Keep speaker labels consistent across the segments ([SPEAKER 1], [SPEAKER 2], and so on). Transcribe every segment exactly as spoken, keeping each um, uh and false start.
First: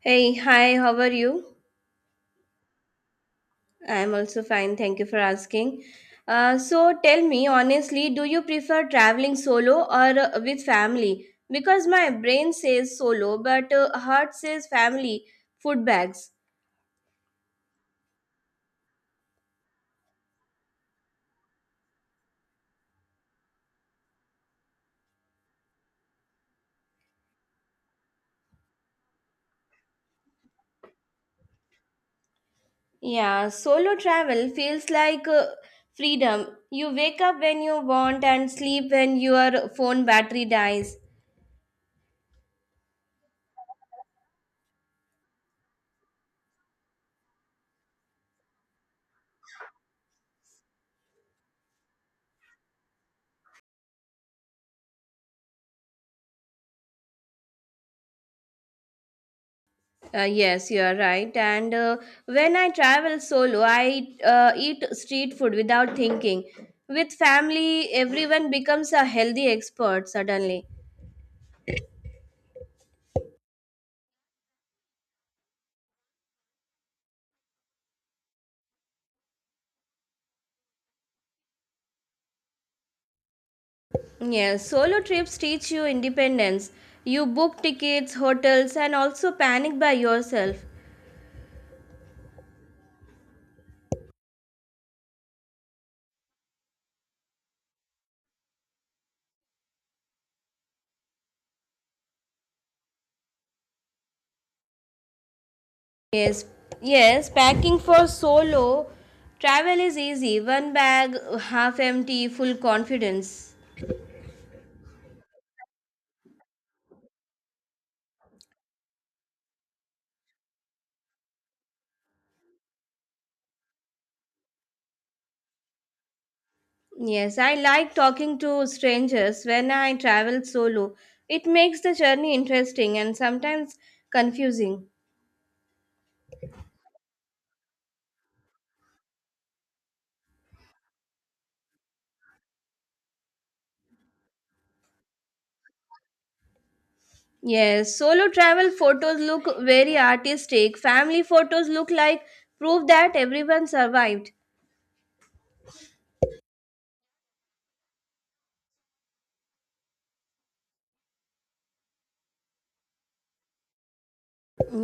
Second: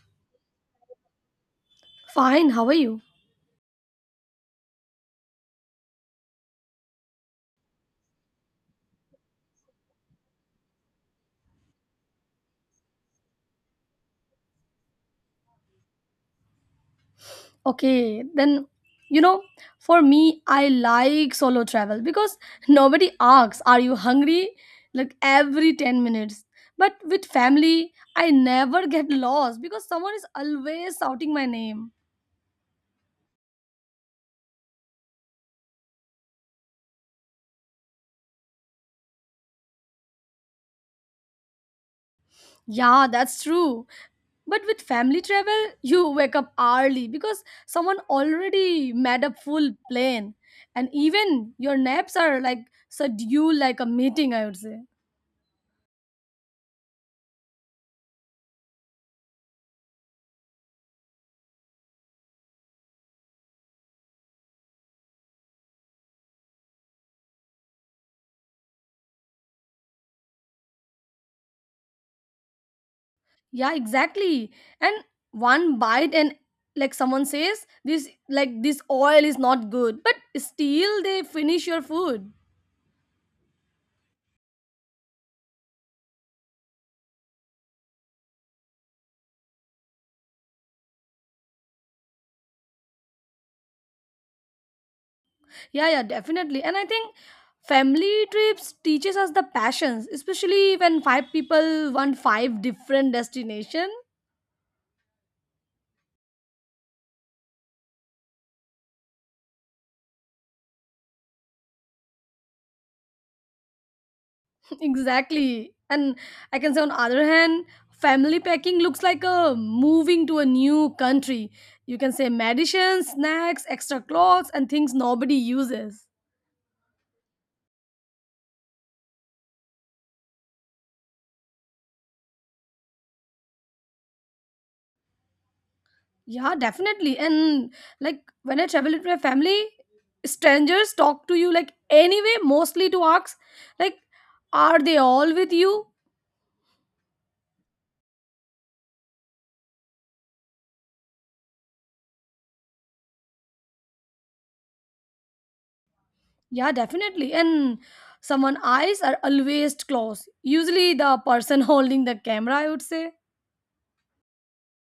[SPEAKER 1] Hey, hi, how are you?
[SPEAKER 2] Fine, how are you?
[SPEAKER 1] I'm also fine, thank you for asking. Uh, so tell me honestly, do you prefer traveling solo or uh, with family? Because my brain says solo, but uh, heart says family, food bags.
[SPEAKER 2] Okay, then you know, for me, I like solo travel because nobody asks, are you hungry? Like every ten minutes. But with family, I never get lost because someone is always shouting my name.
[SPEAKER 1] Yeah, solo travel feels like uh, freedom. You wake up when you want and sleep when your phone battery dies.
[SPEAKER 2] Yeah, that's true. But with family travel, you wake up early because someone already made a full plan. And even your naps are like scheduled like a meeting, I would say.
[SPEAKER 1] Uh, yes, you are right. And uh, when I travel solo, I uh, eat street food without thinking. With family, everyone becomes a healthy expert suddenly.
[SPEAKER 2] Yeah, exactly. And one bite and like someone says this like this oil is not good, but still they finish your food.
[SPEAKER 1] Yes, solo trips teach you independence. You book tickets, hotels, and also panic by yourself.
[SPEAKER 2] Yeah, yeah, definitely. And I think family trips teaches us the passions, especially when five people want five different destination.
[SPEAKER 1] Yes, yes, packing for solo travel is easy. One bag, half empty, full confidence.
[SPEAKER 2] Exactly. And I can say on other hand, family packing looks like a moving to a new country. You can say medicines, snacks, extra clothes and things nobody uses.
[SPEAKER 1] Yes, I like talking to strangers when I travel solo. It makes the journey interesting and sometimes confusing.
[SPEAKER 2] Yeah, definitely. And like when I travel with my family, strangers talk to you like anyway, mostly to ask, like, are they all with you?
[SPEAKER 1] Yes, solo travel photos look very artistic. Family photos look like proof that everyone survived.
[SPEAKER 2] Yeah, definitely. And someone eyes are always close. Usually the person holding the camera, I would say.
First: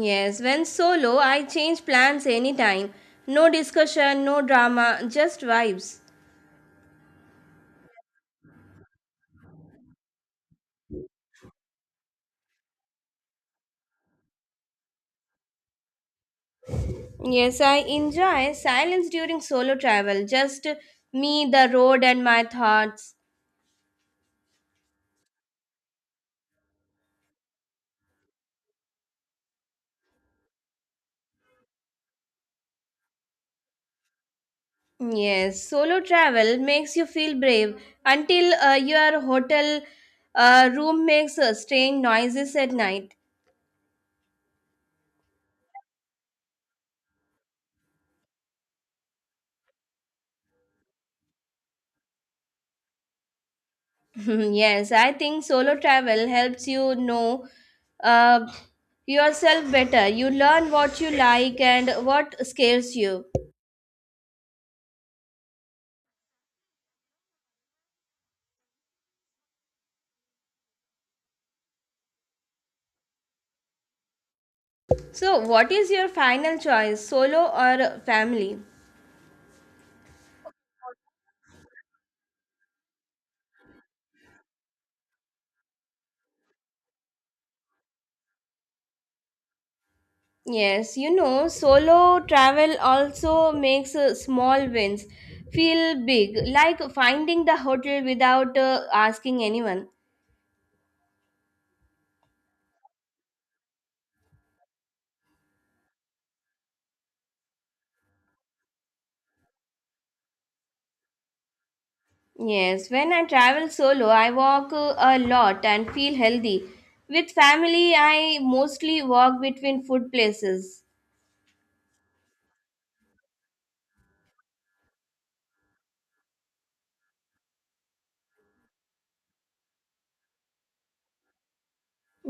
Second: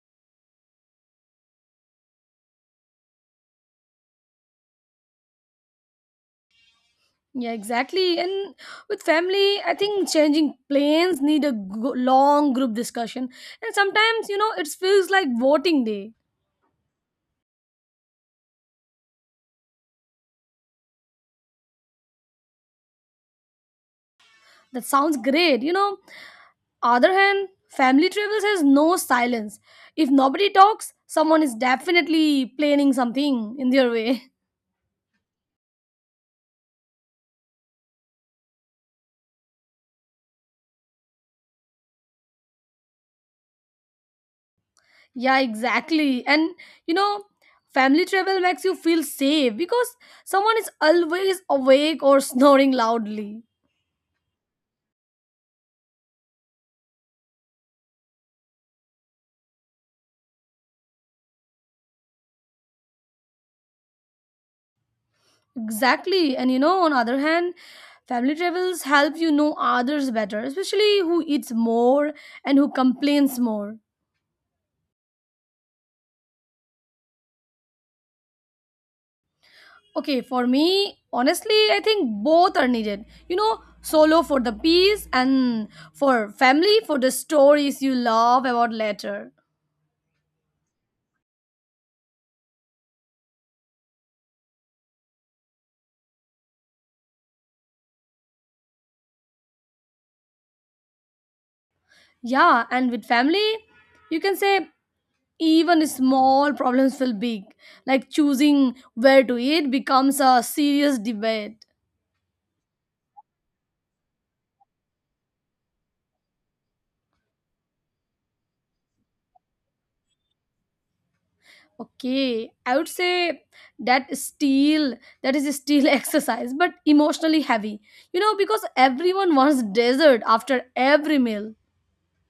[SPEAKER 1] Yes, when solo, I change plans anytime. No discussion, no drama, just vibes.
[SPEAKER 2] Yeah, exactly. And with family, I think changing planes need a g- long group discussion. And sometimes, you know, it feels like voting day.
[SPEAKER 1] Yes, I enjoy silence during solo travel. Just me, the road, and my thoughts.
[SPEAKER 2] That sounds great, you know other hand, family travels has no silence. If nobody talks, someone is definitely planning something in their way.
[SPEAKER 1] Yes, solo travel makes you feel brave until uh, your hotel uh, room makes uh, strange noises at night.
[SPEAKER 2] Yeah, exactly. And you know, family travel makes you feel safe because someone is always awake or snoring loudly.
[SPEAKER 1] Yes, I think solo travel helps you know uh, yourself better. You learn what you like and what scares you.
[SPEAKER 2] Exactly. And you know, on other hand, family travels help you know others better, especially who eats more and who complains more.
[SPEAKER 1] So, what is your final choice, solo or family?
[SPEAKER 2] Okay, for me, honestly, I think both are needed. You know, solo for the peace and for family for the stories you love about later.
[SPEAKER 1] Yes, you know, solo travel also makes uh, small wins feel big, like finding the hotel without uh, asking anyone.
[SPEAKER 2] Yeah, and with family, you can say even small problems feel big. Like choosing where to eat becomes a serious debate.
[SPEAKER 1] Yes, when I travel solo, I walk uh, a lot and feel healthy. With family, I mostly walk between food places.
[SPEAKER 2] Okay, I would say that still that is still exercise, but emotionally heavy. You know, because everyone wants dessert after every meal.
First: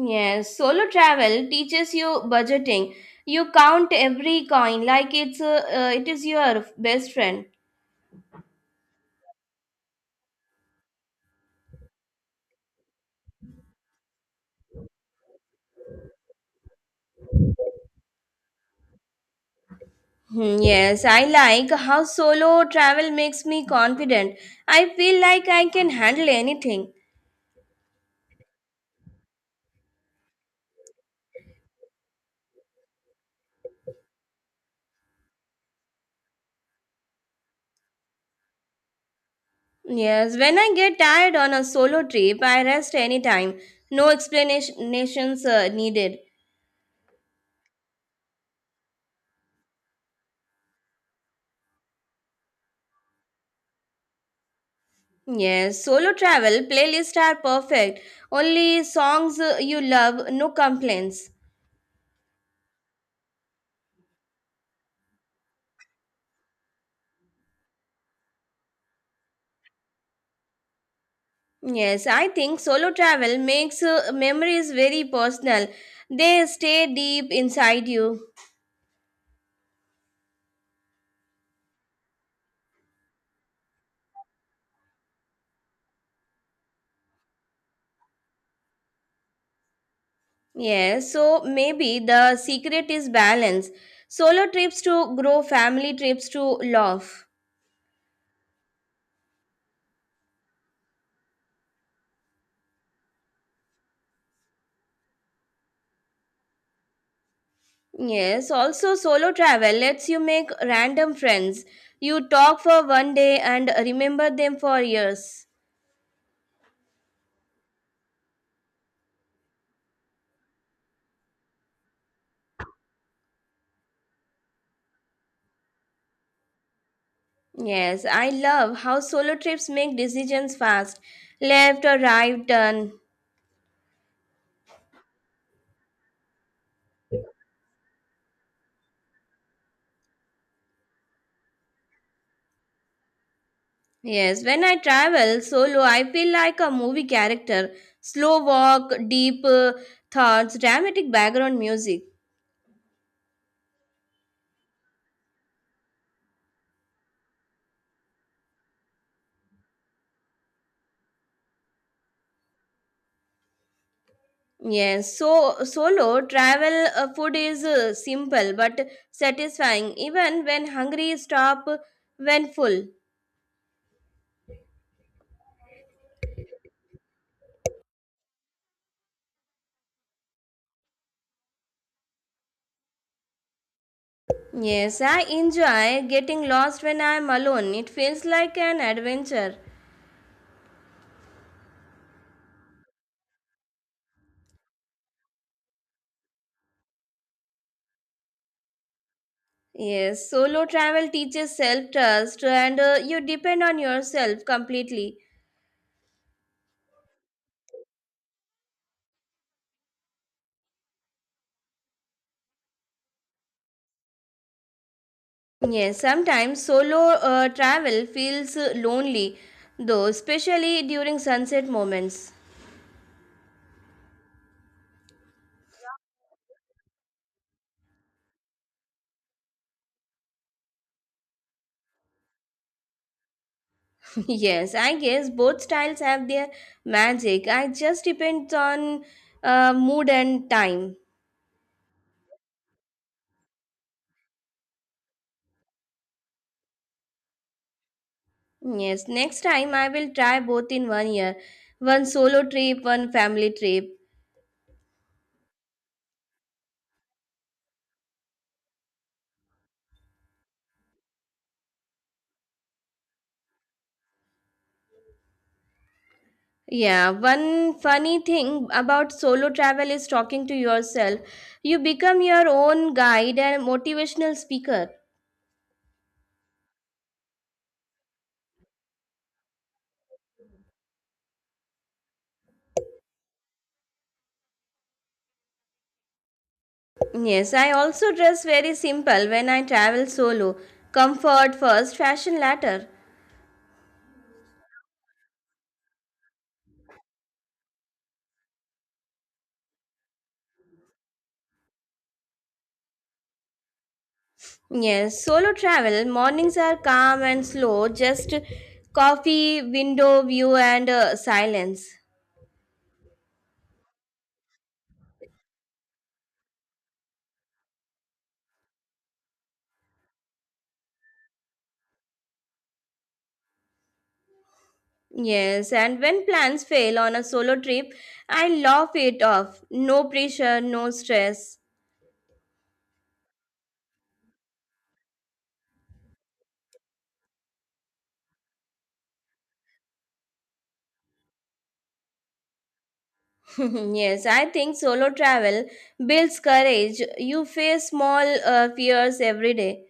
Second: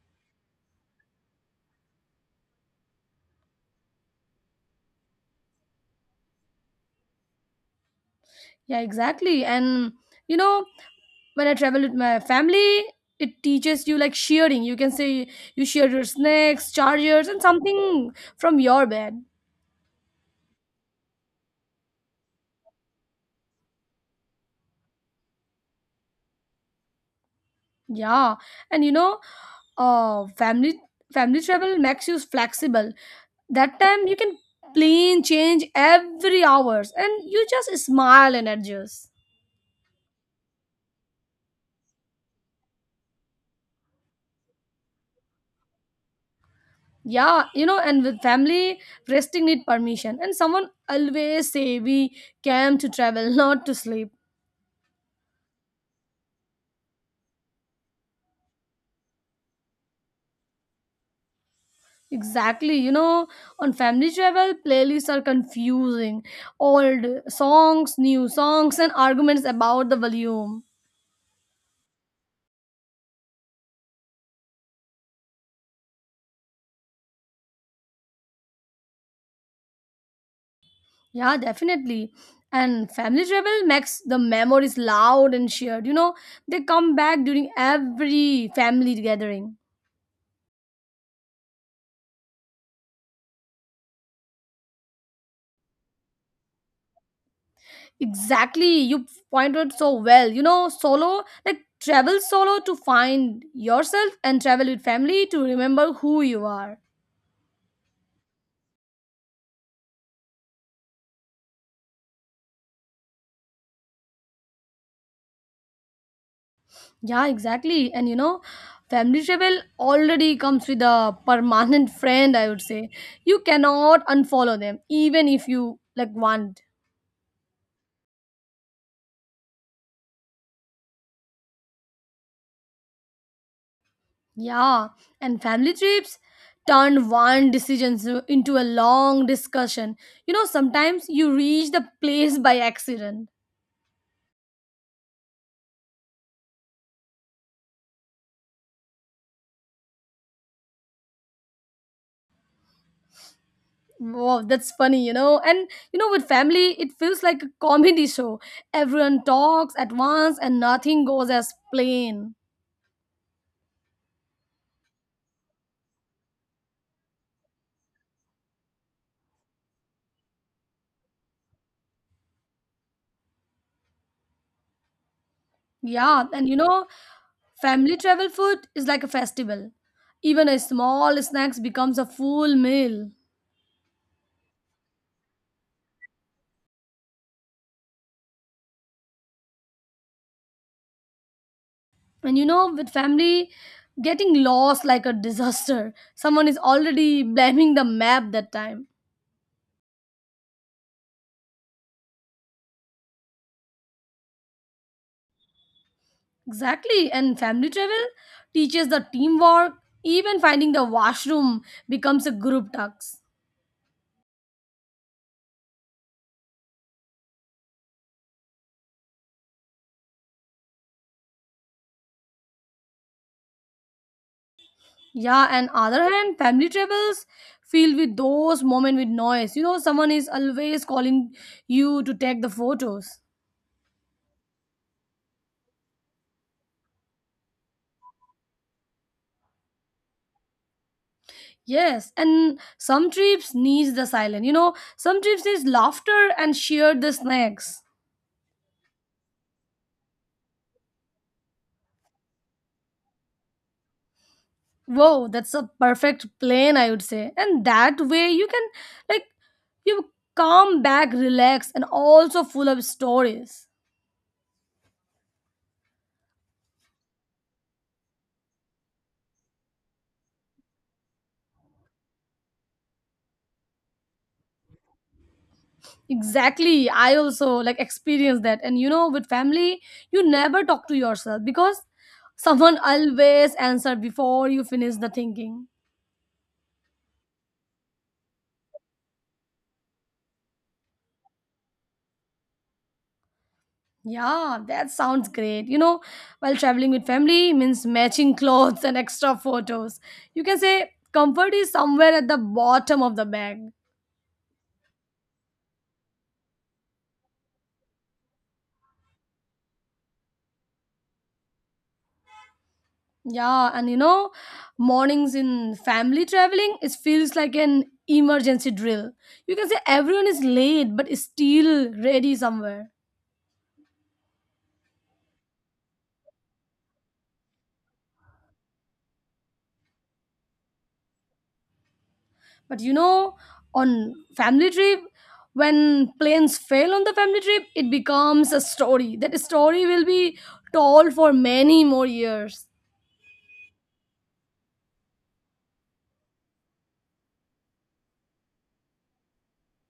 [SPEAKER 1] Yes, solo travel teaches you budgeting. You count every coin like it's uh, uh, it is your best friend.
[SPEAKER 2] Yeah, exactly. And you know, when I travel with my family, it teaches you like shearing. You can say you shear your snakes, chargers, and something from your bed.
[SPEAKER 1] Hmm, yes, I like how solo travel makes me confident. I feel like I can handle anything.
[SPEAKER 2] Yeah, and you know, uh, family family travel makes you flexible. That time you can plan change every hours, and you just smile and adjust.
[SPEAKER 1] Yes, when I get tired on a solo trip, I rest anytime. No explanations uh, needed.
[SPEAKER 2] Yeah, you know, and with family, resting need permission, and someone always say we came to travel, not to sleep.
[SPEAKER 1] Yes, solo travel playlists are perfect. Only songs uh, you love, no complaints.
[SPEAKER 2] Exactly. You know, on family travel, playlists are confusing. Old songs, new songs, and arguments about the volume.
[SPEAKER 1] Yes, I think solo travel makes uh, memories very personal. They stay deep inside you.
[SPEAKER 2] Yeah, definitely. And family travel makes the memories loud and shared. You know, they come back during every family gathering.
[SPEAKER 1] Yes, so maybe the secret is balance. Solo trips to grow, family trips to love.
[SPEAKER 2] Exactly. You pointed so well. You know, solo, like travel solo to find yourself and travel with family to remember who you are.
[SPEAKER 1] Yes, also solo travel lets you make random friends. You talk for one day and remember them for years.
[SPEAKER 2] Yeah, exactly. And you know, family travel already comes with a permanent friend, I would say. You cannot unfollow them, even if you like want.
[SPEAKER 1] Yes, I love how solo trips make decisions fast. Left or right turn.
[SPEAKER 2] Yeah. And family trips turn one decision s- into a long discussion. You know, sometimes you reach the place by accident.
[SPEAKER 1] Yes, when I travel solo, I feel like a movie character. Slow walk, deep uh, thoughts, dramatic background music.
[SPEAKER 2] Wow, that's funny, you know. And you know, with family, it feels like a comedy show. Everyone talks at once and nothing goes as planned.
[SPEAKER 1] Yes, so solo travel uh, food is uh, simple but satisfying even when hungry, stop when full.
[SPEAKER 2] Yeah, and you know, family travel food is like a festival. Even a small snacks becomes a full meal.
[SPEAKER 1] Yes, I enjoy getting lost when I am alone. It feels like an adventure.
[SPEAKER 2] And you know, with family getting lost like a disaster, someone is already blaming the map that time.
[SPEAKER 1] Yes, solo travel teaches self trust and uh, you depend on yourself completely.
[SPEAKER 2] Exactly. And family travel teaches the teamwork. Even finding the washroom becomes a group task.
[SPEAKER 1] Yes, sometimes solo uh, travel feels uh, lonely though, especially during sunset moments.
[SPEAKER 2] Yeah, and other hand, family travels filled with those moment with noise. You know, someone is always calling you to take the photos.
[SPEAKER 1] Yes, I guess both styles have their magic. I just depends on uh, mood and time.
[SPEAKER 2] Yes, and some trips needs the silence. You know, some trips needs laughter and share the snacks.
[SPEAKER 1] Yes, next time I will try both in one year. One solo trip, one family trip.
[SPEAKER 2] Whoa, that's a perfect plan, I would say. And that way you can like you come back relaxed and also full of stories.
[SPEAKER 1] Yeah, one funny thing about solo travel is talking to yourself. You become your own guide and motivational speaker.
[SPEAKER 2] Exactly. I also like experience that. And you know, with family, you never talk to yourself because someone always answer before you finish the thinking.
[SPEAKER 1] Yes, I also dress very simple when I travel solo. Comfort first, fashion latter.
[SPEAKER 2] Yeah, that sounds great. You know, while traveling with family means matching clothes and extra photos. You can say comfort is somewhere at the bottom of the bag.
[SPEAKER 1] Yes, solo travel mornings are calm and slow, just coffee, window view, and uh, silence.
[SPEAKER 2] Yeah, and you know, mornings in family traveling, it feels like an emergency drill. You can say everyone is late but still ready somewhere.
[SPEAKER 1] Yes, and when plans fail on a solo trip, I laugh it off. No pressure, no stress.
[SPEAKER 2] But you know, on family trip, when planes fail on the family trip, it becomes a story. That story will be told for many more years.
[SPEAKER 1] Yes, I think solo travel builds courage. You face small uh, fears every day.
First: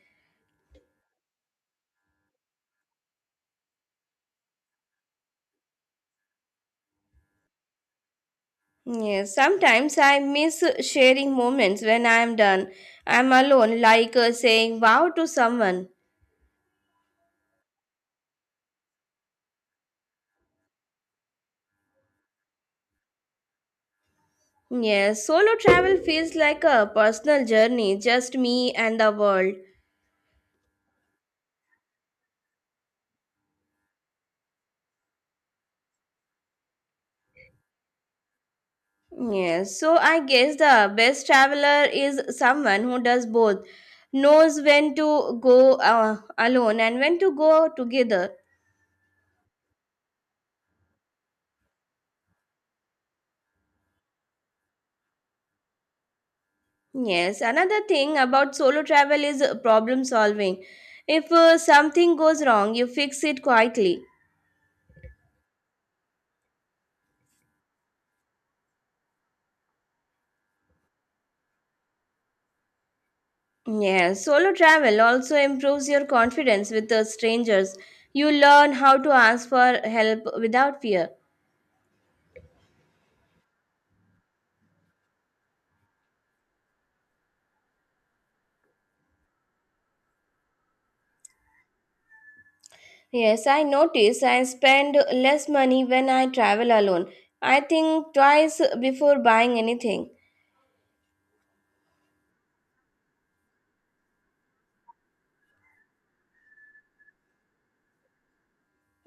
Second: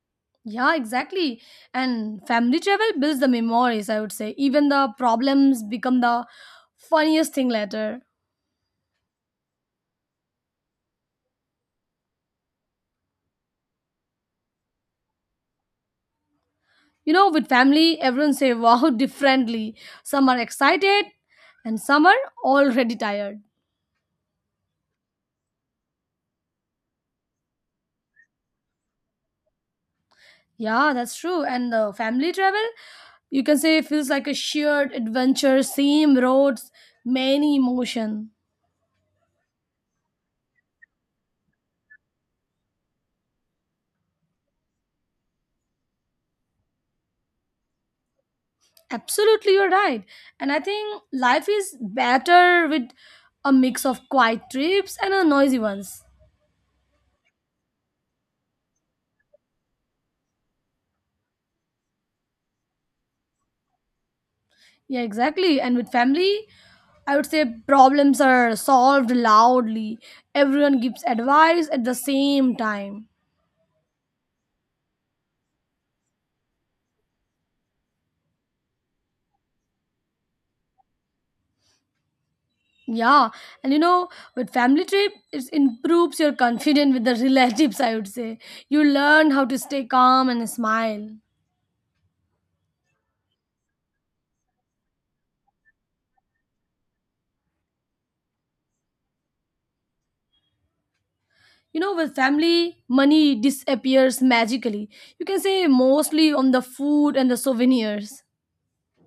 [SPEAKER 2] Yeah, exactly. And family travel builds the memories, I would say. Even the problems become the funniest thing later.
[SPEAKER 1] Yes, sometimes I miss sharing moments when I am done. I am alone, like uh, saying wow to someone.
[SPEAKER 2] You know, with family, everyone say wow differently. Some are excited and some are already tired.
[SPEAKER 1] Yes, solo travel feels like a personal journey, just me and the world.
[SPEAKER 2] Yeah, that's true. And the family travel, you can say feels like a shared adventure, same roads, many emotion.
[SPEAKER 1] Yes, so I guess the best traveler is someone who does both, knows when to go uh, alone and when to go together.
[SPEAKER 2] Absolutely, you're right. And I think life is better with a mix of quiet trips and a noisy ones.
[SPEAKER 1] Yes, another thing about solo travel is problem solving. If uh, something goes wrong, you fix it quietly.
[SPEAKER 2] Yeah, exactly. And with family, I would say problems are solved loudly. Everyone gives advice at the same time.
[SPEAKER 1] Yes, solo travel also improves your confidence with the strangers. You learn how to ask for help without fear.
[SPEAKER 2] Yeah, and you know, with family trip, it improves your confidence with the relatives, I would say. You learn how to stay calm and smile.
[SPEAKER 1] Yes, I notice I spend less money when I travel alone. I think twice before buying anything.
[SPEAKER 2] You know, with family, money disappears magically. You can say mostly on the food and the souvenirs.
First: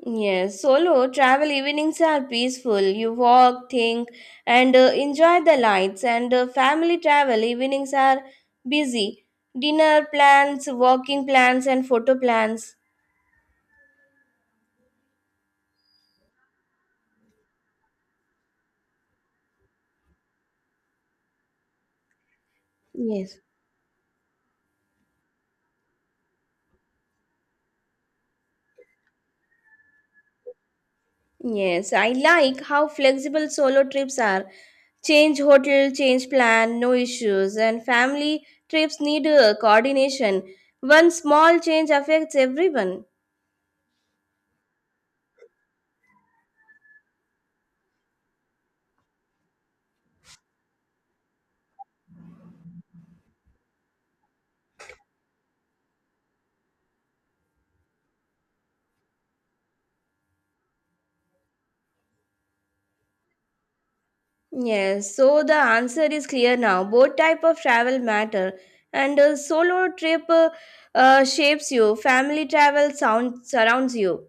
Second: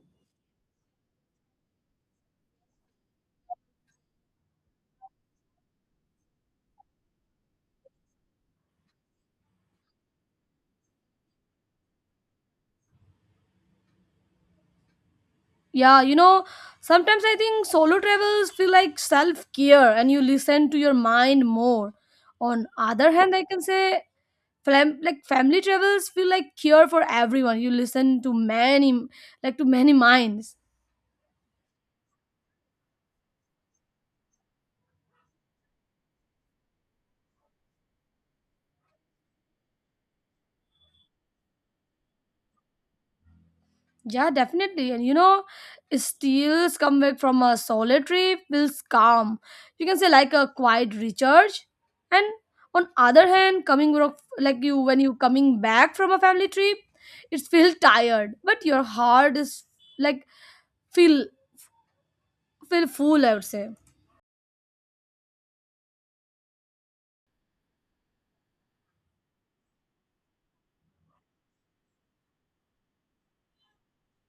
[SPEAKER 1] Yes, solo travel evenings are peaceful. You walk, think, and uh, enjoy the lights. And uh, family travel evenings are busy. Dinner plans, walking plans, and photo plans.
[SPEAKER 2] Yeah, you know, sometimes I think solo travels feel like self care and you listen to your mind more. On other hand,
[SPEAKER 1] Yes.
[SPEAKER 2] I can say fam- like family travels feel like care for everyone. You listen to many like to many minds.
[SPEAKER 1] Yes, I like how flexible solo trips are. Change hotel, change plan, no issues. And family trips need uh, coordination. One small change affects everyone.
[SPEAKER 2] Yeah, definitely. And you know, steals come back from a solitary feels calm. You can say like a quiet recharge. And on other hand, coming ro- like you when you coming back from a family trip, it feels tired, but your heart is like feel feel full. I would say.
[SPEAKER 1] Yes, so the answer is clear now. Both type of travel matter. And a solo trip uh, uh, shapes you. Family travel sound surrounds you.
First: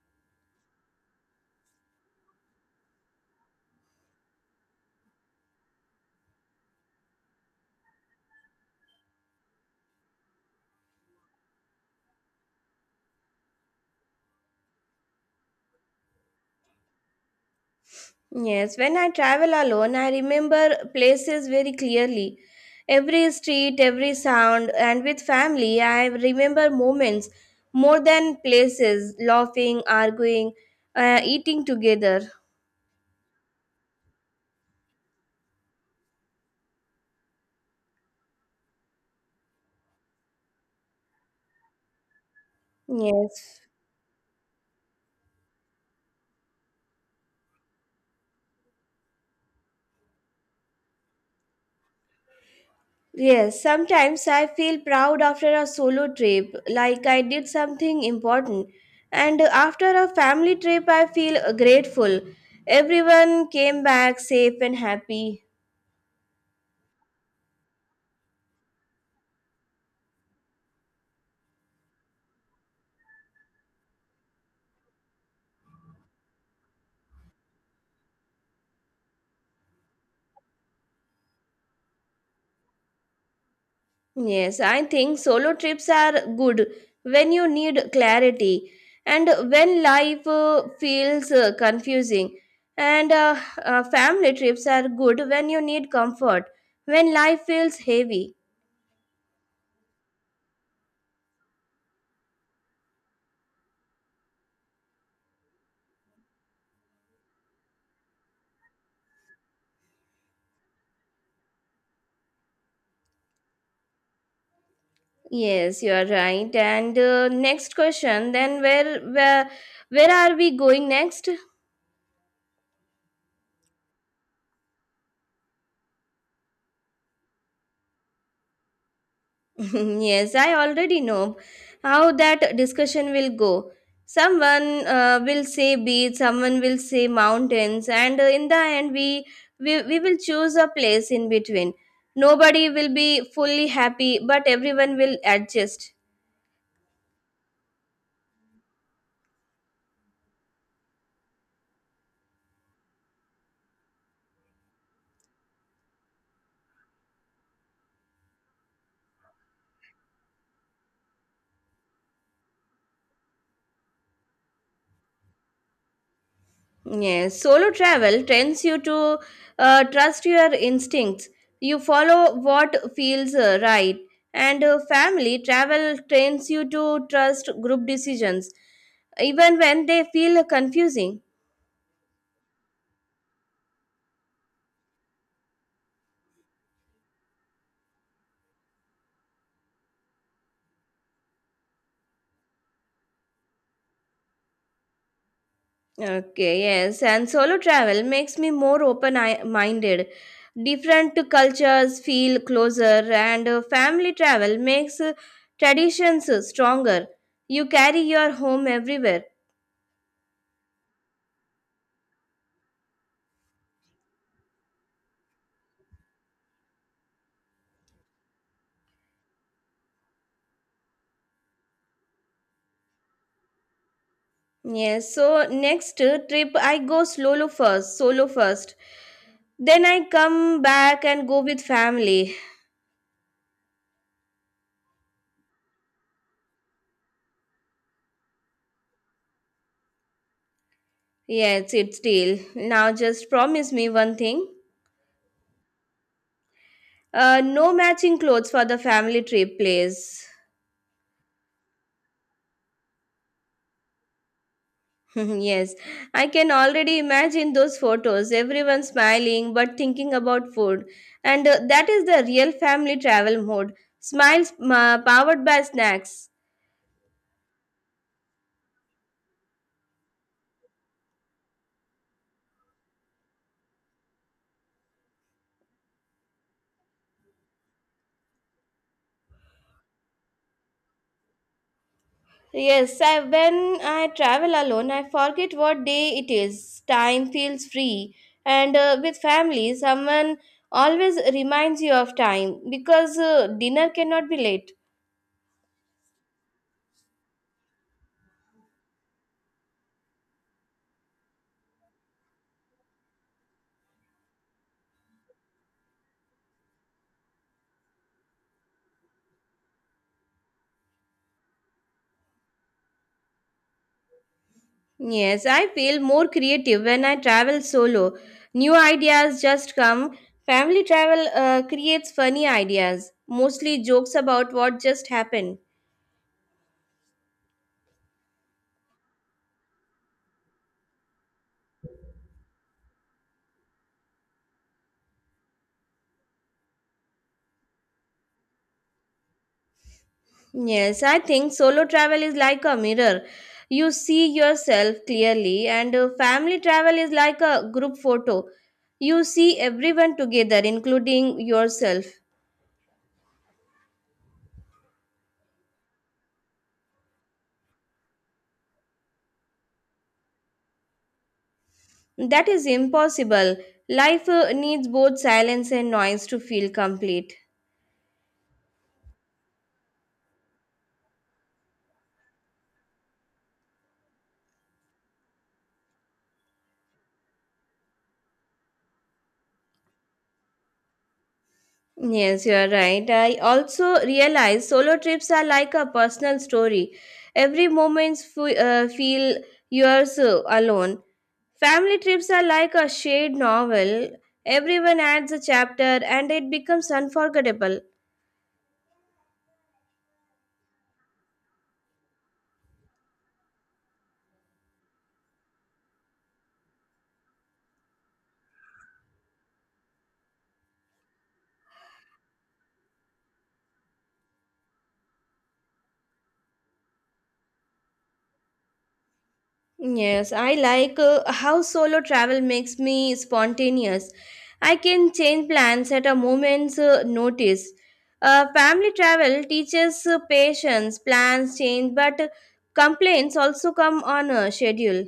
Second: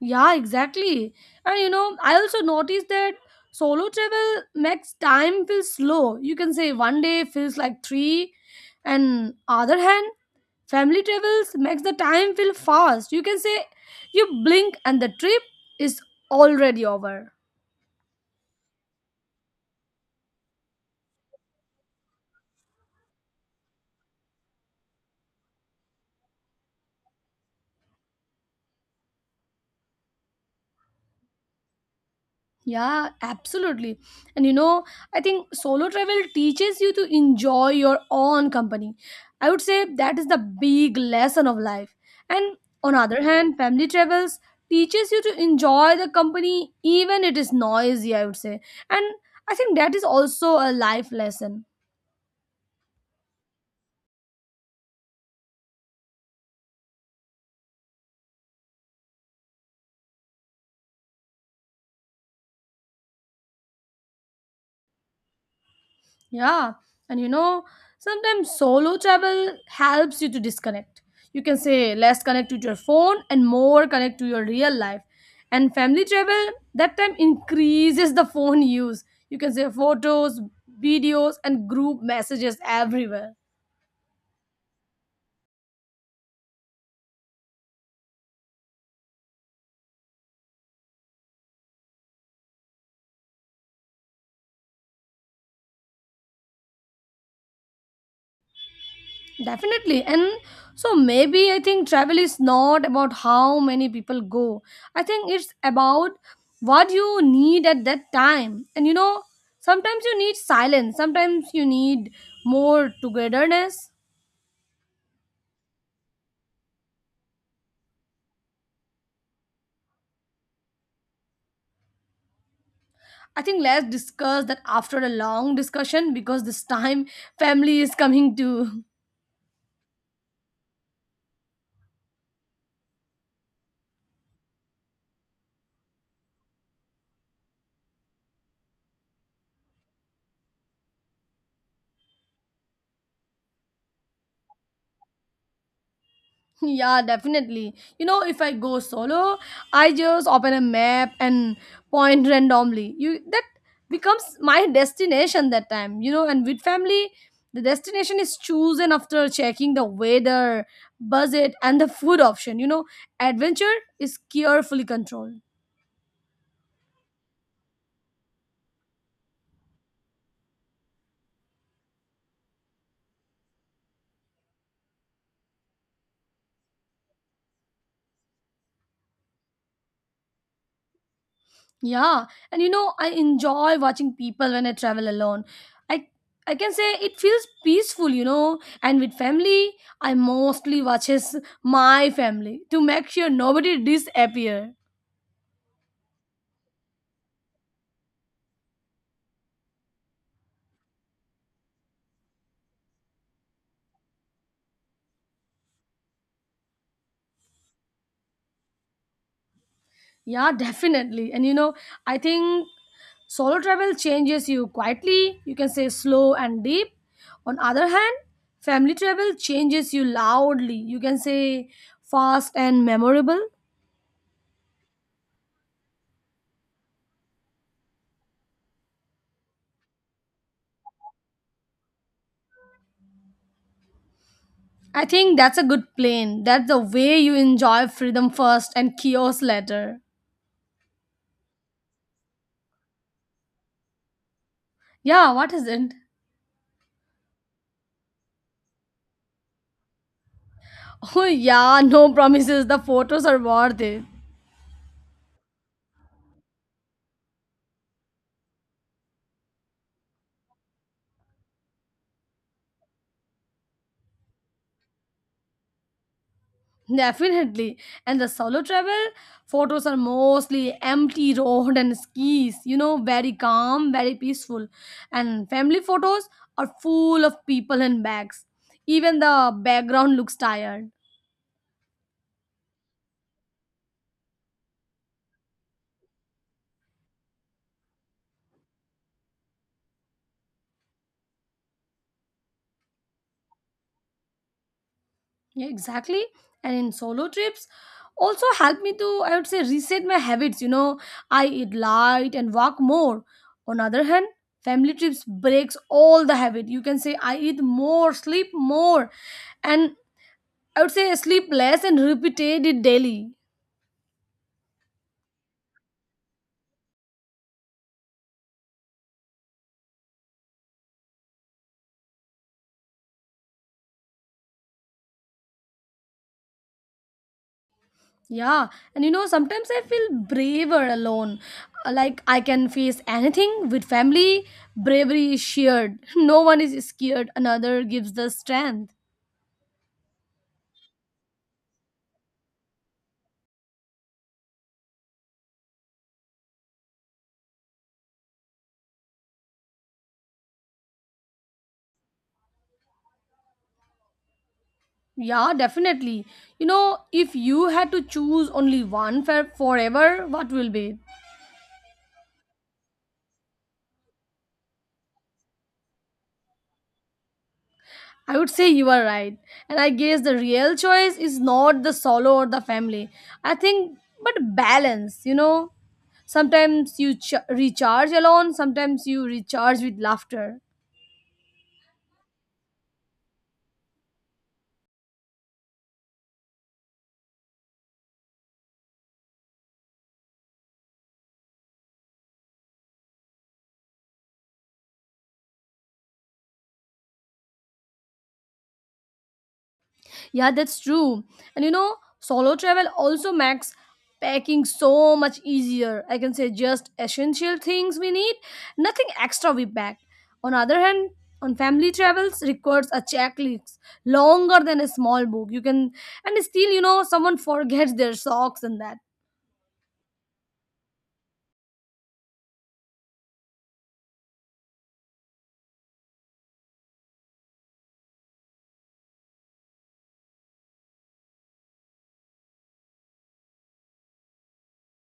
[SPEAKER 2] Yeah, exactly. And you know, I also noticed that solo travel makes time feel slow. You can say one day feels like three, and other hand family travels makes the time feel fast. You can say you blink and the trip is already over.
[SPEAKER 1] Yes, when I travel alone, I remember places very clearly. Every street, every sound, and with family, I remember moments more than places, laughing, arguing, uh, eating together.
[SPEAKER 2] Yeah, absolutely. And you know, I think solo travel teaches you to enjoy your own company. I would say that is the big lesson of life. And on other hand,
[SPEAKER 1] Yes.
[SPEAKER 2] family travels teaches you to enjoy the company even it is noisy, I would say. And I think that is also a life lesson.
[SPEAKER 1] Yes, sometimes I feel proud after a solo trip, like I did something important. And after a family trip, I feel grateful. Everyone came back safe and happy.
[SPEAKER 2] Yeah, and you know, sometimes solo travel helps you to disconnect. You can say less connect to your phone and more connect to your real life. And family travel, that time increases the phone use. You can say photos, videos, and group messages everywhere.
[SPEAKER 1] Yes, I think solo trips are good when you need clarity and when life uh, feels uh, confusing. And uh, uh, family trips are good when you need comfort, when life feels heavy.
[SPEAKER 2] Definitely. And so maybe I think travel is not about how many people go. I think it's about what you need at that time. And you know, sometimes you need silence, sometimes you need more togetherness.
[SPEAKER 1] Yes, you are right. And uh, next question then, where, where, where are we going next?
[SPEAKER 2] I think let's discuss that after a long discussion because this time family is coming too.
[SPEAKER 1] Yes, I already know how that discussion will go. Someone uh, will say beach, someone will say mountains, and uh, in the end, we, we we will choose a place in between. Nobody will be fully happy, but everyone will adjust.
[SPEAKER 2] Yeah, definitely. You know, if I go solo, I just open a map and point randomly. You that becomes my destination that time, you know, and with family, the destination is chosen after checking the weather, budget and the food option. You know, adventure is carefully controlled.
[SPEAKER 1] Yes, solo travel trains you to uh, trust your instincts. You follow what feels uh, right. And uh, family travel trains you to trust group decisions, even when they feel confusing.
[SPEAKER 2] Yeah, and you know, I enjoy watching people when I travel alone. I I can say it feels peaceful, you know. And with family, I mostly watches my family to make sure nobody disappear.
[SPEAKER 1] Okay, yes. And solo travel makes me more open minded. Different cultures feel closer, and uh, family travel makes uh, traditions uh, stronger. You carry your home everywhere.
[SPEAKER 2] Yeah, definitely. And you know, I think solo travel changes you quietly. You can say slow and deep. On other hand, family travel changes you loudly. You can say fast and memorable.
[SPEAKER 1] Yes, so next uh, trip I go solo first, solo first. Then I come back and go with family.
[SPEAKER 2] I think that's a good plan. That's the way you enjoy freedom first and chaos later.
[SPEAKER 1] Yes, it's deal. Now just promise me one thing.
[SPEAKER 2] Yeah, what is it?
[SPEAKER 1] Uh, no matching clothes for the family trip, please.
[SPEAKER 2] Oh, yeah, no promises. The photos are worth it.
[SPEAKER 1] Yes, I can already imagine those photos. Everyone smiling but thinking about food. And uh, that is the real family travel mode. Smiles uh, powered by snacks.
[SPEAKER 2] Definitely. And the solo travel photos are mostly empty road and skis, you know, very calm, very peaceful. And family photos are full of people and bags. Even the background looks tired.
[SPEAKER 1] Yes, I, when I travel alone, I forget what day it is. Time feels free. And uh, with family, someone always reminds you of time because uh, dinner cannot be late.
[SPEAKER 2] Yeah, exactly. And in solo trips, also help me to, I would say, reset my habits. You know, I eat light and walk more. On other hand, family trips breaks all the habit. You can say I eat more, sleep more, and I would say sleep less and repeated it daily.
[SPEAKER 1] Yes, I feel more creative when I travel solo. New ideas just come. Family travel uh, creates funny ideas, mostly jokes about what just happened.
[SPEAKER 2] Yeah, and you know, sometimes I feel braver alone. Like I can face anything with family. Bravery is shared. No one is scared. Another gives the strength.
[SPEAKER 1] Yes, I think solo travel is like a mirror. You see yourself clearly, and uh, family travel is like a group photo. You see everyone together, including yourself.
[SPEAKER 2] Yeah, definitely. You know, if you had to choose only one for forever, what will be? It?
[SPEAKER 1] That is impossible. Life uh, needs both silence and noise to feel complete.
[SPEAKER 2] I would say you are right. And I guess the real choice is not the solo or the family. I think, but balance, you know. Sometimes you ch- recharge alone, sometimes you recharge with laughter.
[SPEAKER 1] Yes, you are right. I also realize solo trips are like a personal story. Every moment f- uh, feel yours uh, alone. Family trips are like a shared novel. Everyone adds a chapter and it becomes unforgettable.
[SPEAKER 2] Yeah, that's true. And you know, solo travel also makes packing so much easier. I can say just essential things we need, nothing extra we pack. On other hand, on family travels requires a checklist longer than a small book. You can and still, you know, someone forgets their socks and that.
[SPEAKER 1] Yes, I like uh, how solo travel makes me spontaneous. I can change plans at a moment's uh, notice. Uh, family travel teaches uh, patience, plans change, but uh, complaints also come on a schedule.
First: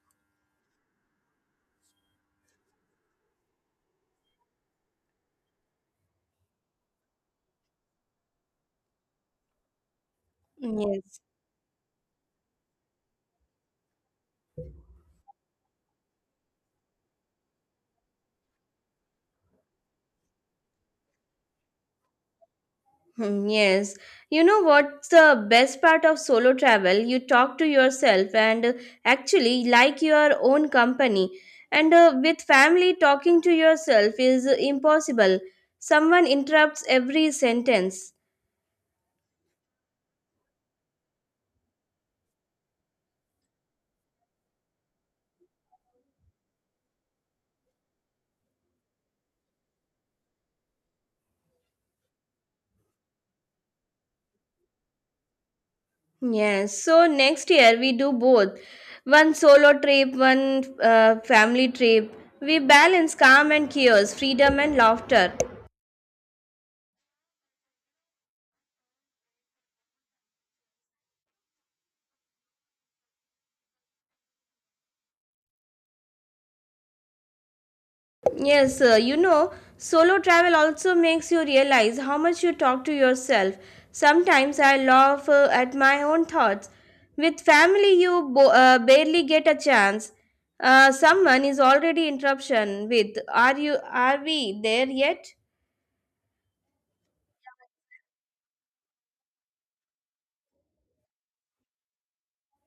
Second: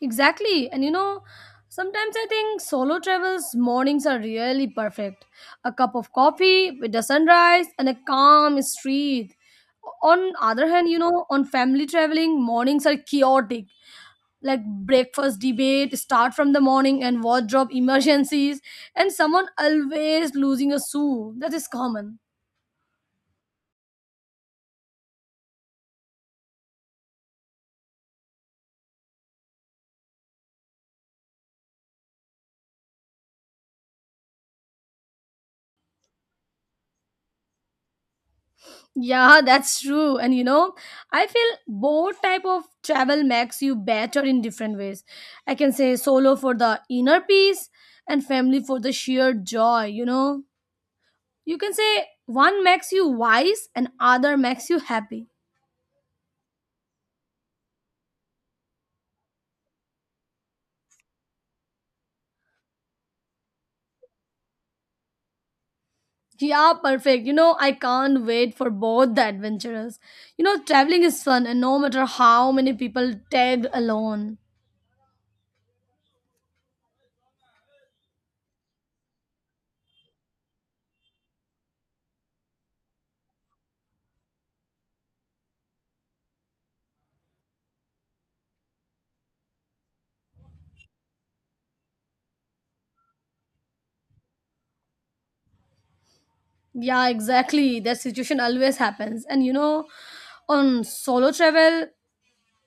[SPEAKER 2] Exactly. And you know, sometimes I think solo travels mornings are really perfect. A cup of coffee with the sunrise and a calm street. On other hand, you
[SPEAKER 1] Yes.
[SPEAKER 2] know, on family traveling, mornings are chaotic. Like breakfast debate, start from the morning and wardrobe emergencies, and someone always losing a shoe. That is common.
[SPEAKER 1] Hmm, yes. You know what's the best part of solo travel? You talk to yourself and uh, actually like your own company. And uh, with family, talking to yourself is uh, impossible. Someone interrupts every sentence.
[SPEAKER 2] Yeah, that's true. And you know, I feel both type of travel makes you better in different ways. I can say solo for the inner peace and family for the sheer joy, you know. You can say one makes you wise and other makes you happy.
[SPEAKER 1] Yes. So next year we do both one solo trip, one uh, family trip. We balance calm and chaos, freedom and laughter.
[SPEAKER 2] Yeah, perfect. You know, I can't wait for both the adventurers. You know, traveling is fun and no matter how many people tag alone.
[SPEAKER 1] Yes, uh, you know, solo travel also makes you realize how much you talk to yourself. Sometimes I laugh uh, at my own thoughts. With family, you bo- uh, barely get a chance. Uh, someone is already interruption with, "Are you? Are we there yet?"
[SPEAKER 2] Yeah, exactly. That situation always happens. And you know, on solo travel,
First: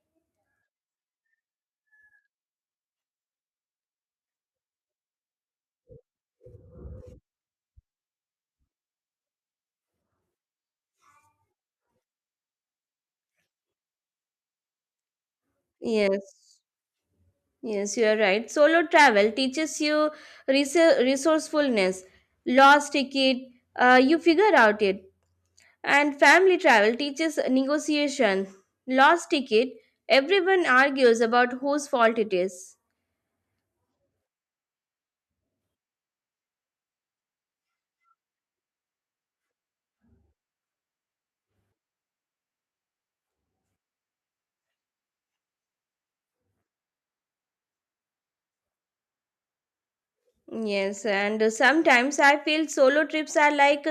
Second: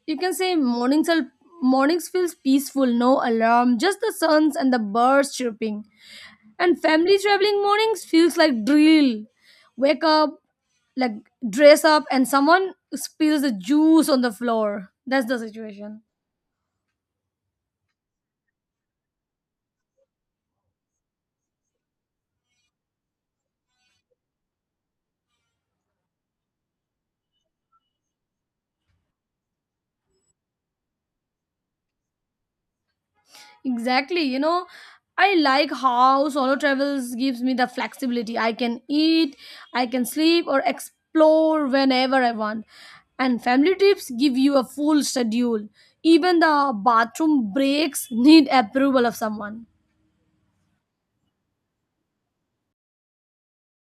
[SPEAKER 2] you can say mornings are mornings feels peaceful, no alarm, just the suns and the birds chirping, and family traveling mornings feels like drill, wake up, like dress up, and someone spills the juice on the floor. That's the situation.
[SPEAKER 1] Yes, yes, you are right. Solo travel teaches you res- resourcefulness. Lost ticket, uh, you figure out it. And family travel teaches negotiation. Lost ticket, everyone argues about whose fault it is.
[SPEAKER 2] Exactly. You know, I like how solo travels gives me the flexibility. I can eat, I can sleep, or explore whenever I want. And family trips give you a full schedule. Even the bathroom breaks need approval of someone.
[SPEAKER 1] Yes, and sometimes I feel solo trips are like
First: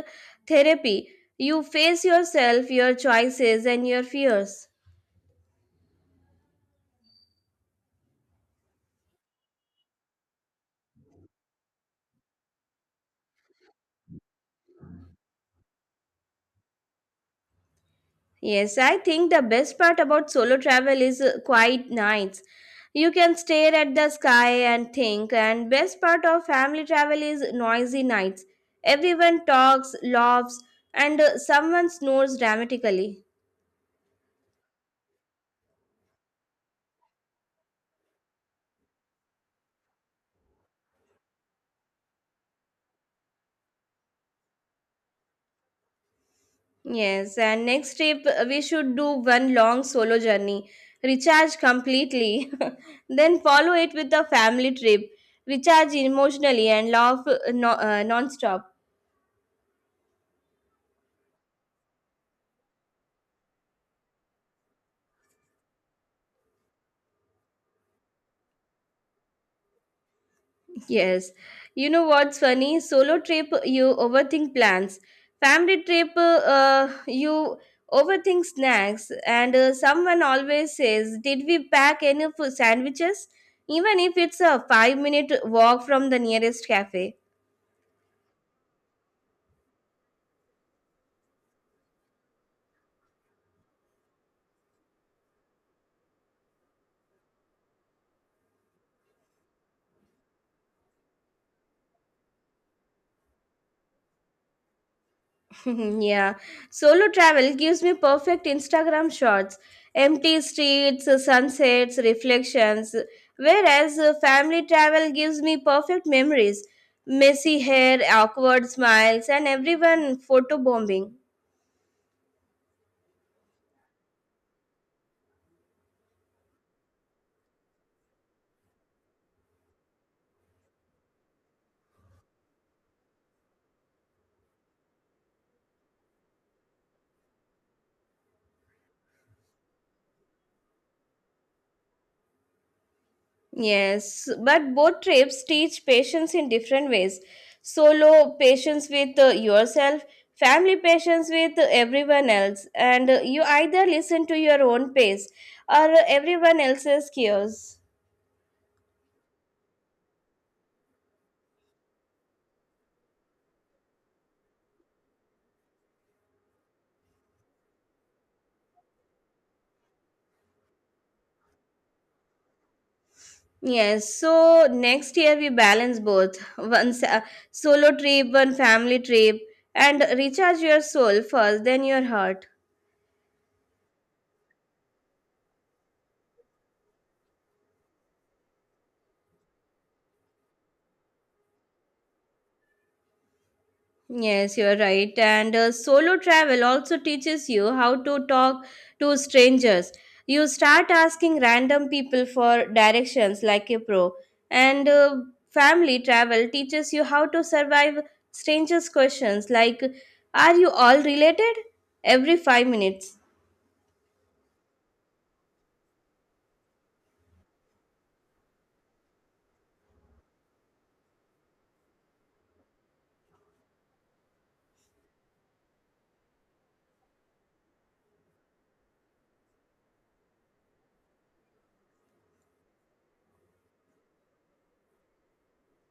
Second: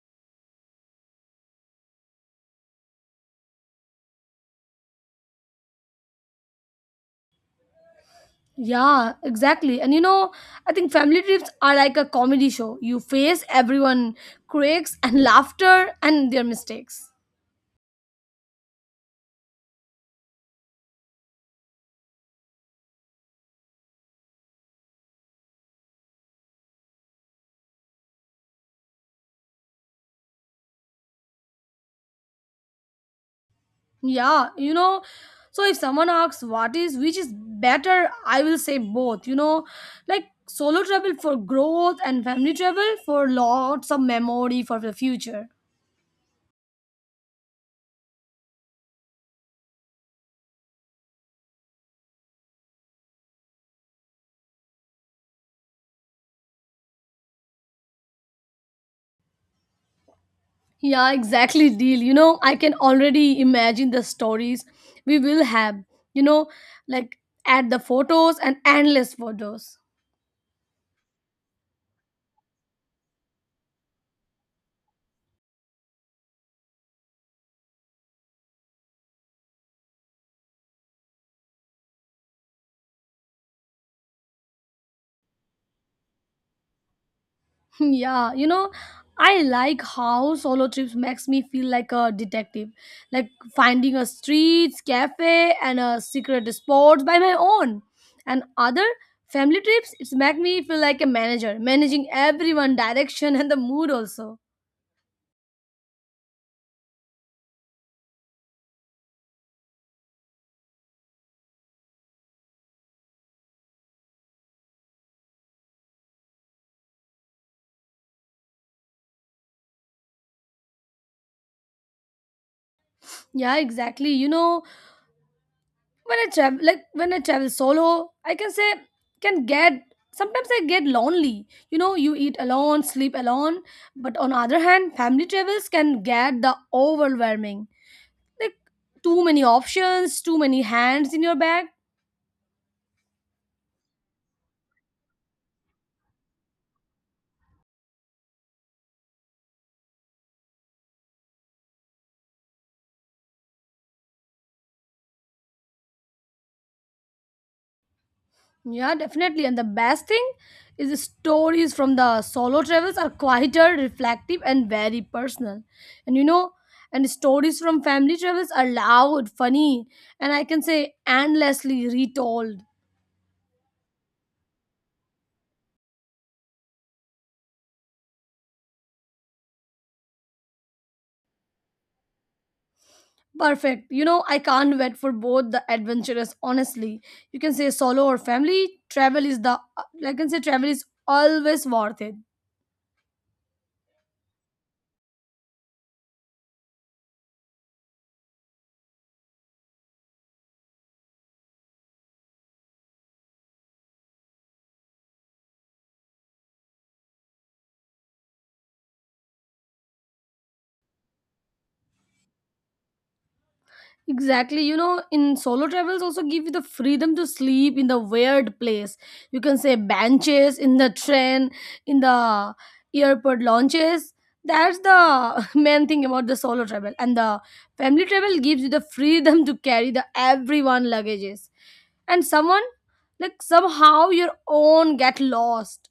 [SPEAKER 1] therapy. You face yourself, your choices, and your fears.
[SPEAKER 2] Yeah, exactly. And you know, I think family trips are like a comedy show. You face everyone, critics, and laughter, and their mistakes.
[SPEAKER 1] Yes, I think the best part about solo travel is uh, quiet nights. You can stare at the sky and think, and best part of family travel is noisy nights. Everyone talks, laughs, and uh, someone snores dramatically.
[SPEAKER 2] Yeah, you know, so if someone asks what is which is better, I will say both, you know, like solo travel for growth and family travel for lots of memory for the future.
[SPEAKER 1] Yes, and next trip uh, we should do one long solo journey, recharge completely, then follow it with a family trip, recharge emotionally and laugh uh, no, uh, non-stop.
[SPEAKER 2] Yeah, exactly, deal. You know, I can already imagine the stories we will have, you know, like add the photos and endless photos.
[SPEAKER 1] Yes. You know what's funny? Solo trip, you overthink plans. Family trip, uh, uh, you overthink snacks. And uh, someone always says, Did we pack enough sandwiches? Even if it's a five minute walk from the nearest cafe.
[SPEAKER 2] Yeah, you know, I like how solo trips makes me feel like a detective, like finding a streets, cafe, and a secret spot by my own. And other family trips, it's make me feel like a manager, managing everyone, direction, and the mood also.
[SPEAKER 1] Yeah, solo travel gives me perfect Instagram shots, empty streets, sunsets, reflections. Whereas uh, family travel gives me perfect memories, messy hair, awkward smiles, and everyone photo bombing.
[SPEAKER 2] Yeah, exactly. You know, when I travel, like when I travel solo, I can say can get sometimes I get lonely. You know, you eat alone, sleep alone. But on other hand, family travels can get the overwhelming. Like too many options, too many hands in your bag.
[SPEAKER 1] Yes, but both trips teach patience in different ways. Solo patience with uh, yourself, family patience with uh, everyone else, and uh, you either listen to your own pace or uh, everyone else's cues.
[SPEAKER 2] Yeah, definitely. And the best thing is the stories from the solo travels are quieter, reflective, and very personal. And you know, and stories from family travels are loud, funny, and I can say endlessly retold.
[SPEAKER 1] Yes, so next year we balance both one sa- solo trip, one family trip, and recharge your soul first, then your heart.
[SPEAKER 2] Perfect. You know, I can't wait for both the adventures, honestly. You can say solo or family, travel is the, uh, like I can say travel is always worth it.
[SPEAKER 1] Yes, you're right. And uh, solo travel also teaches you how to talk to strangers. You start asking random people for directions like a pro. And uh, family travel teaches you how to survive strangers' questions like, Are you all related? Every five minutes.
[SPEAKER 2] Exactly. You know, in solo travels also give you the freedom to sleep in the weird place. You can say benches in the train, in the airport lounges. That's the main thing about the solo travel. And the family travel gives you the freedom to carry the everyone luggages. And someone like somehow your own get lost.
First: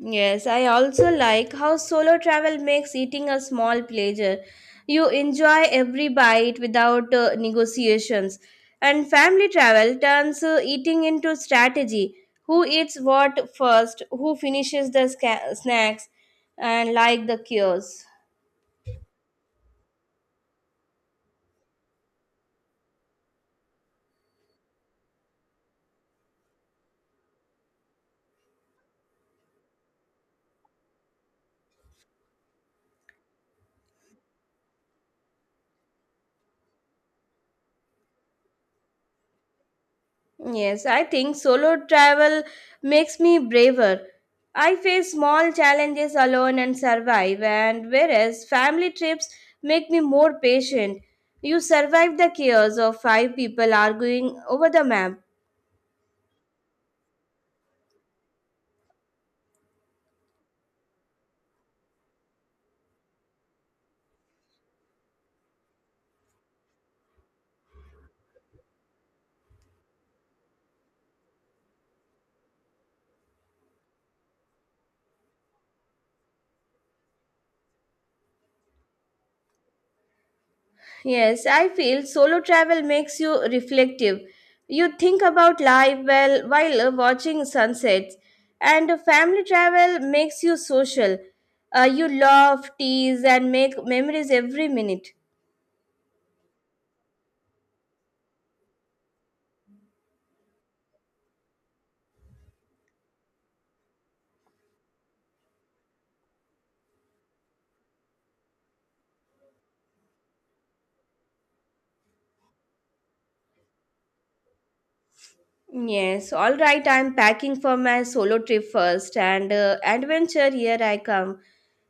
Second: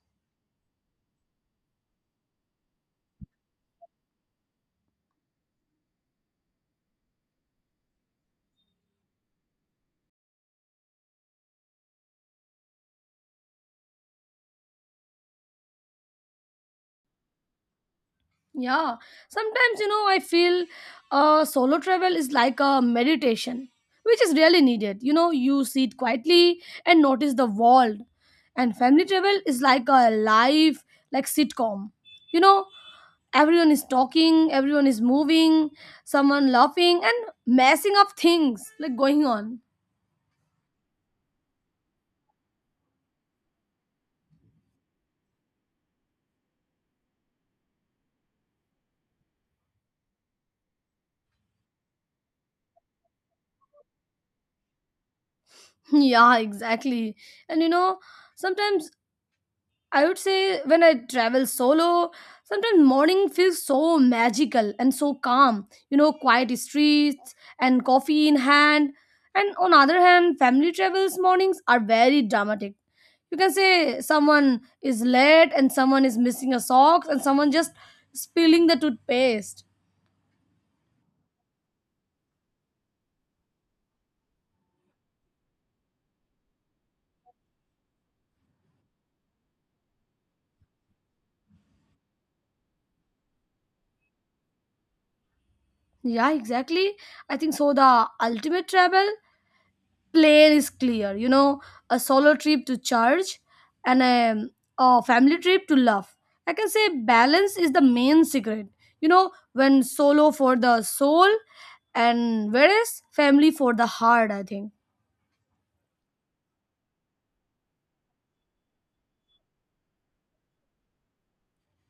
[SPEAKER 1] Yes, I also like how solo travel makes eating a small pleasure. You enjoy every bite without uh, negotiations. And family travel turns uh, eating into strategy. Who eats what first, who finishes the sca- snacks, and like the cures.
[SPEAKER 2] Yeah, sometimes you know I feel uh, solo travel is like a meditation, which is really needed. You know, you sit quietly and notice the world, and family travel is like a live like sitcom. You know, everyone is talking, everyone is moving, someone laughing and messing up things like going on.
[SPEAKER 1] Yes, I think solo travel makes me braver. I face small challenges alone and survive, and whereas family trips make me more patient. You survive the chaos of five people arguing over the map.
[SPEAKER 2] Yeah, exactly. And you know, sometimes I would say when I travel solo, sometimes morning feels so magical and so calm. You know, quiet streets and coffee in hand. And on other hand, family travels mornings are very dramatic. You can say someone is late and someone is missing a socks and someone just spilling the toothpaste.
[SPEAKER 1] Yes, I feel solo travel makes you reflective. You think about life well while uh, watching sunsets, and family travel makes you social. Uh, you laugh, tease, and make memories every minute.
[SPEAKER 2] Yeah, exactly. I think so. The ultimate travel plan is clear, you know, a solo trip to charge and a, a family trip to love. I can say balance is the main secret, you know, when solo for the soul and whereas family for the heart, I think.
[SPEAKER 1] Yes, all right. I'm packing for my solo trip first, and uh, adventure here I come.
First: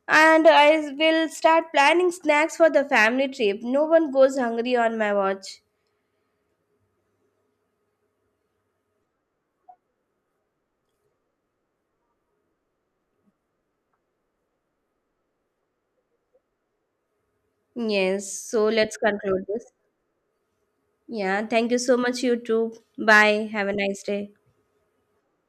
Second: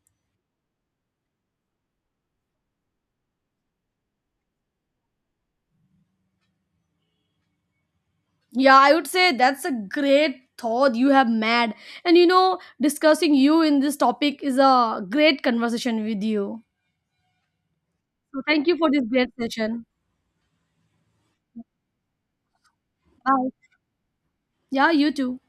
[SPEAKER 1] And I will start planning snacks for the family trip. No one goes hungry on my watch.
[SPEAKER 2] Yeah, I would say that's a great thought you have mad. And you know, discussing you in this topic is a great conversation with you.
[SPEAKER 1] Yes,
[SPEAKER 2] So
[SPEAKER 1] so
[SPEAKER 2] thank you for
[SPEAKER 1] let's
[SPEAKER 2] this great
[SPEAKER 1] conclude this.
[SPEAKER 2] session.
[SPEAKER 1] Yeah, thank you so much, you too. Bye. Have
[SPEAKER 2] Bye.
[SPEAKER 1] a nice day.
[SPEAKER 2] Yeah, you too.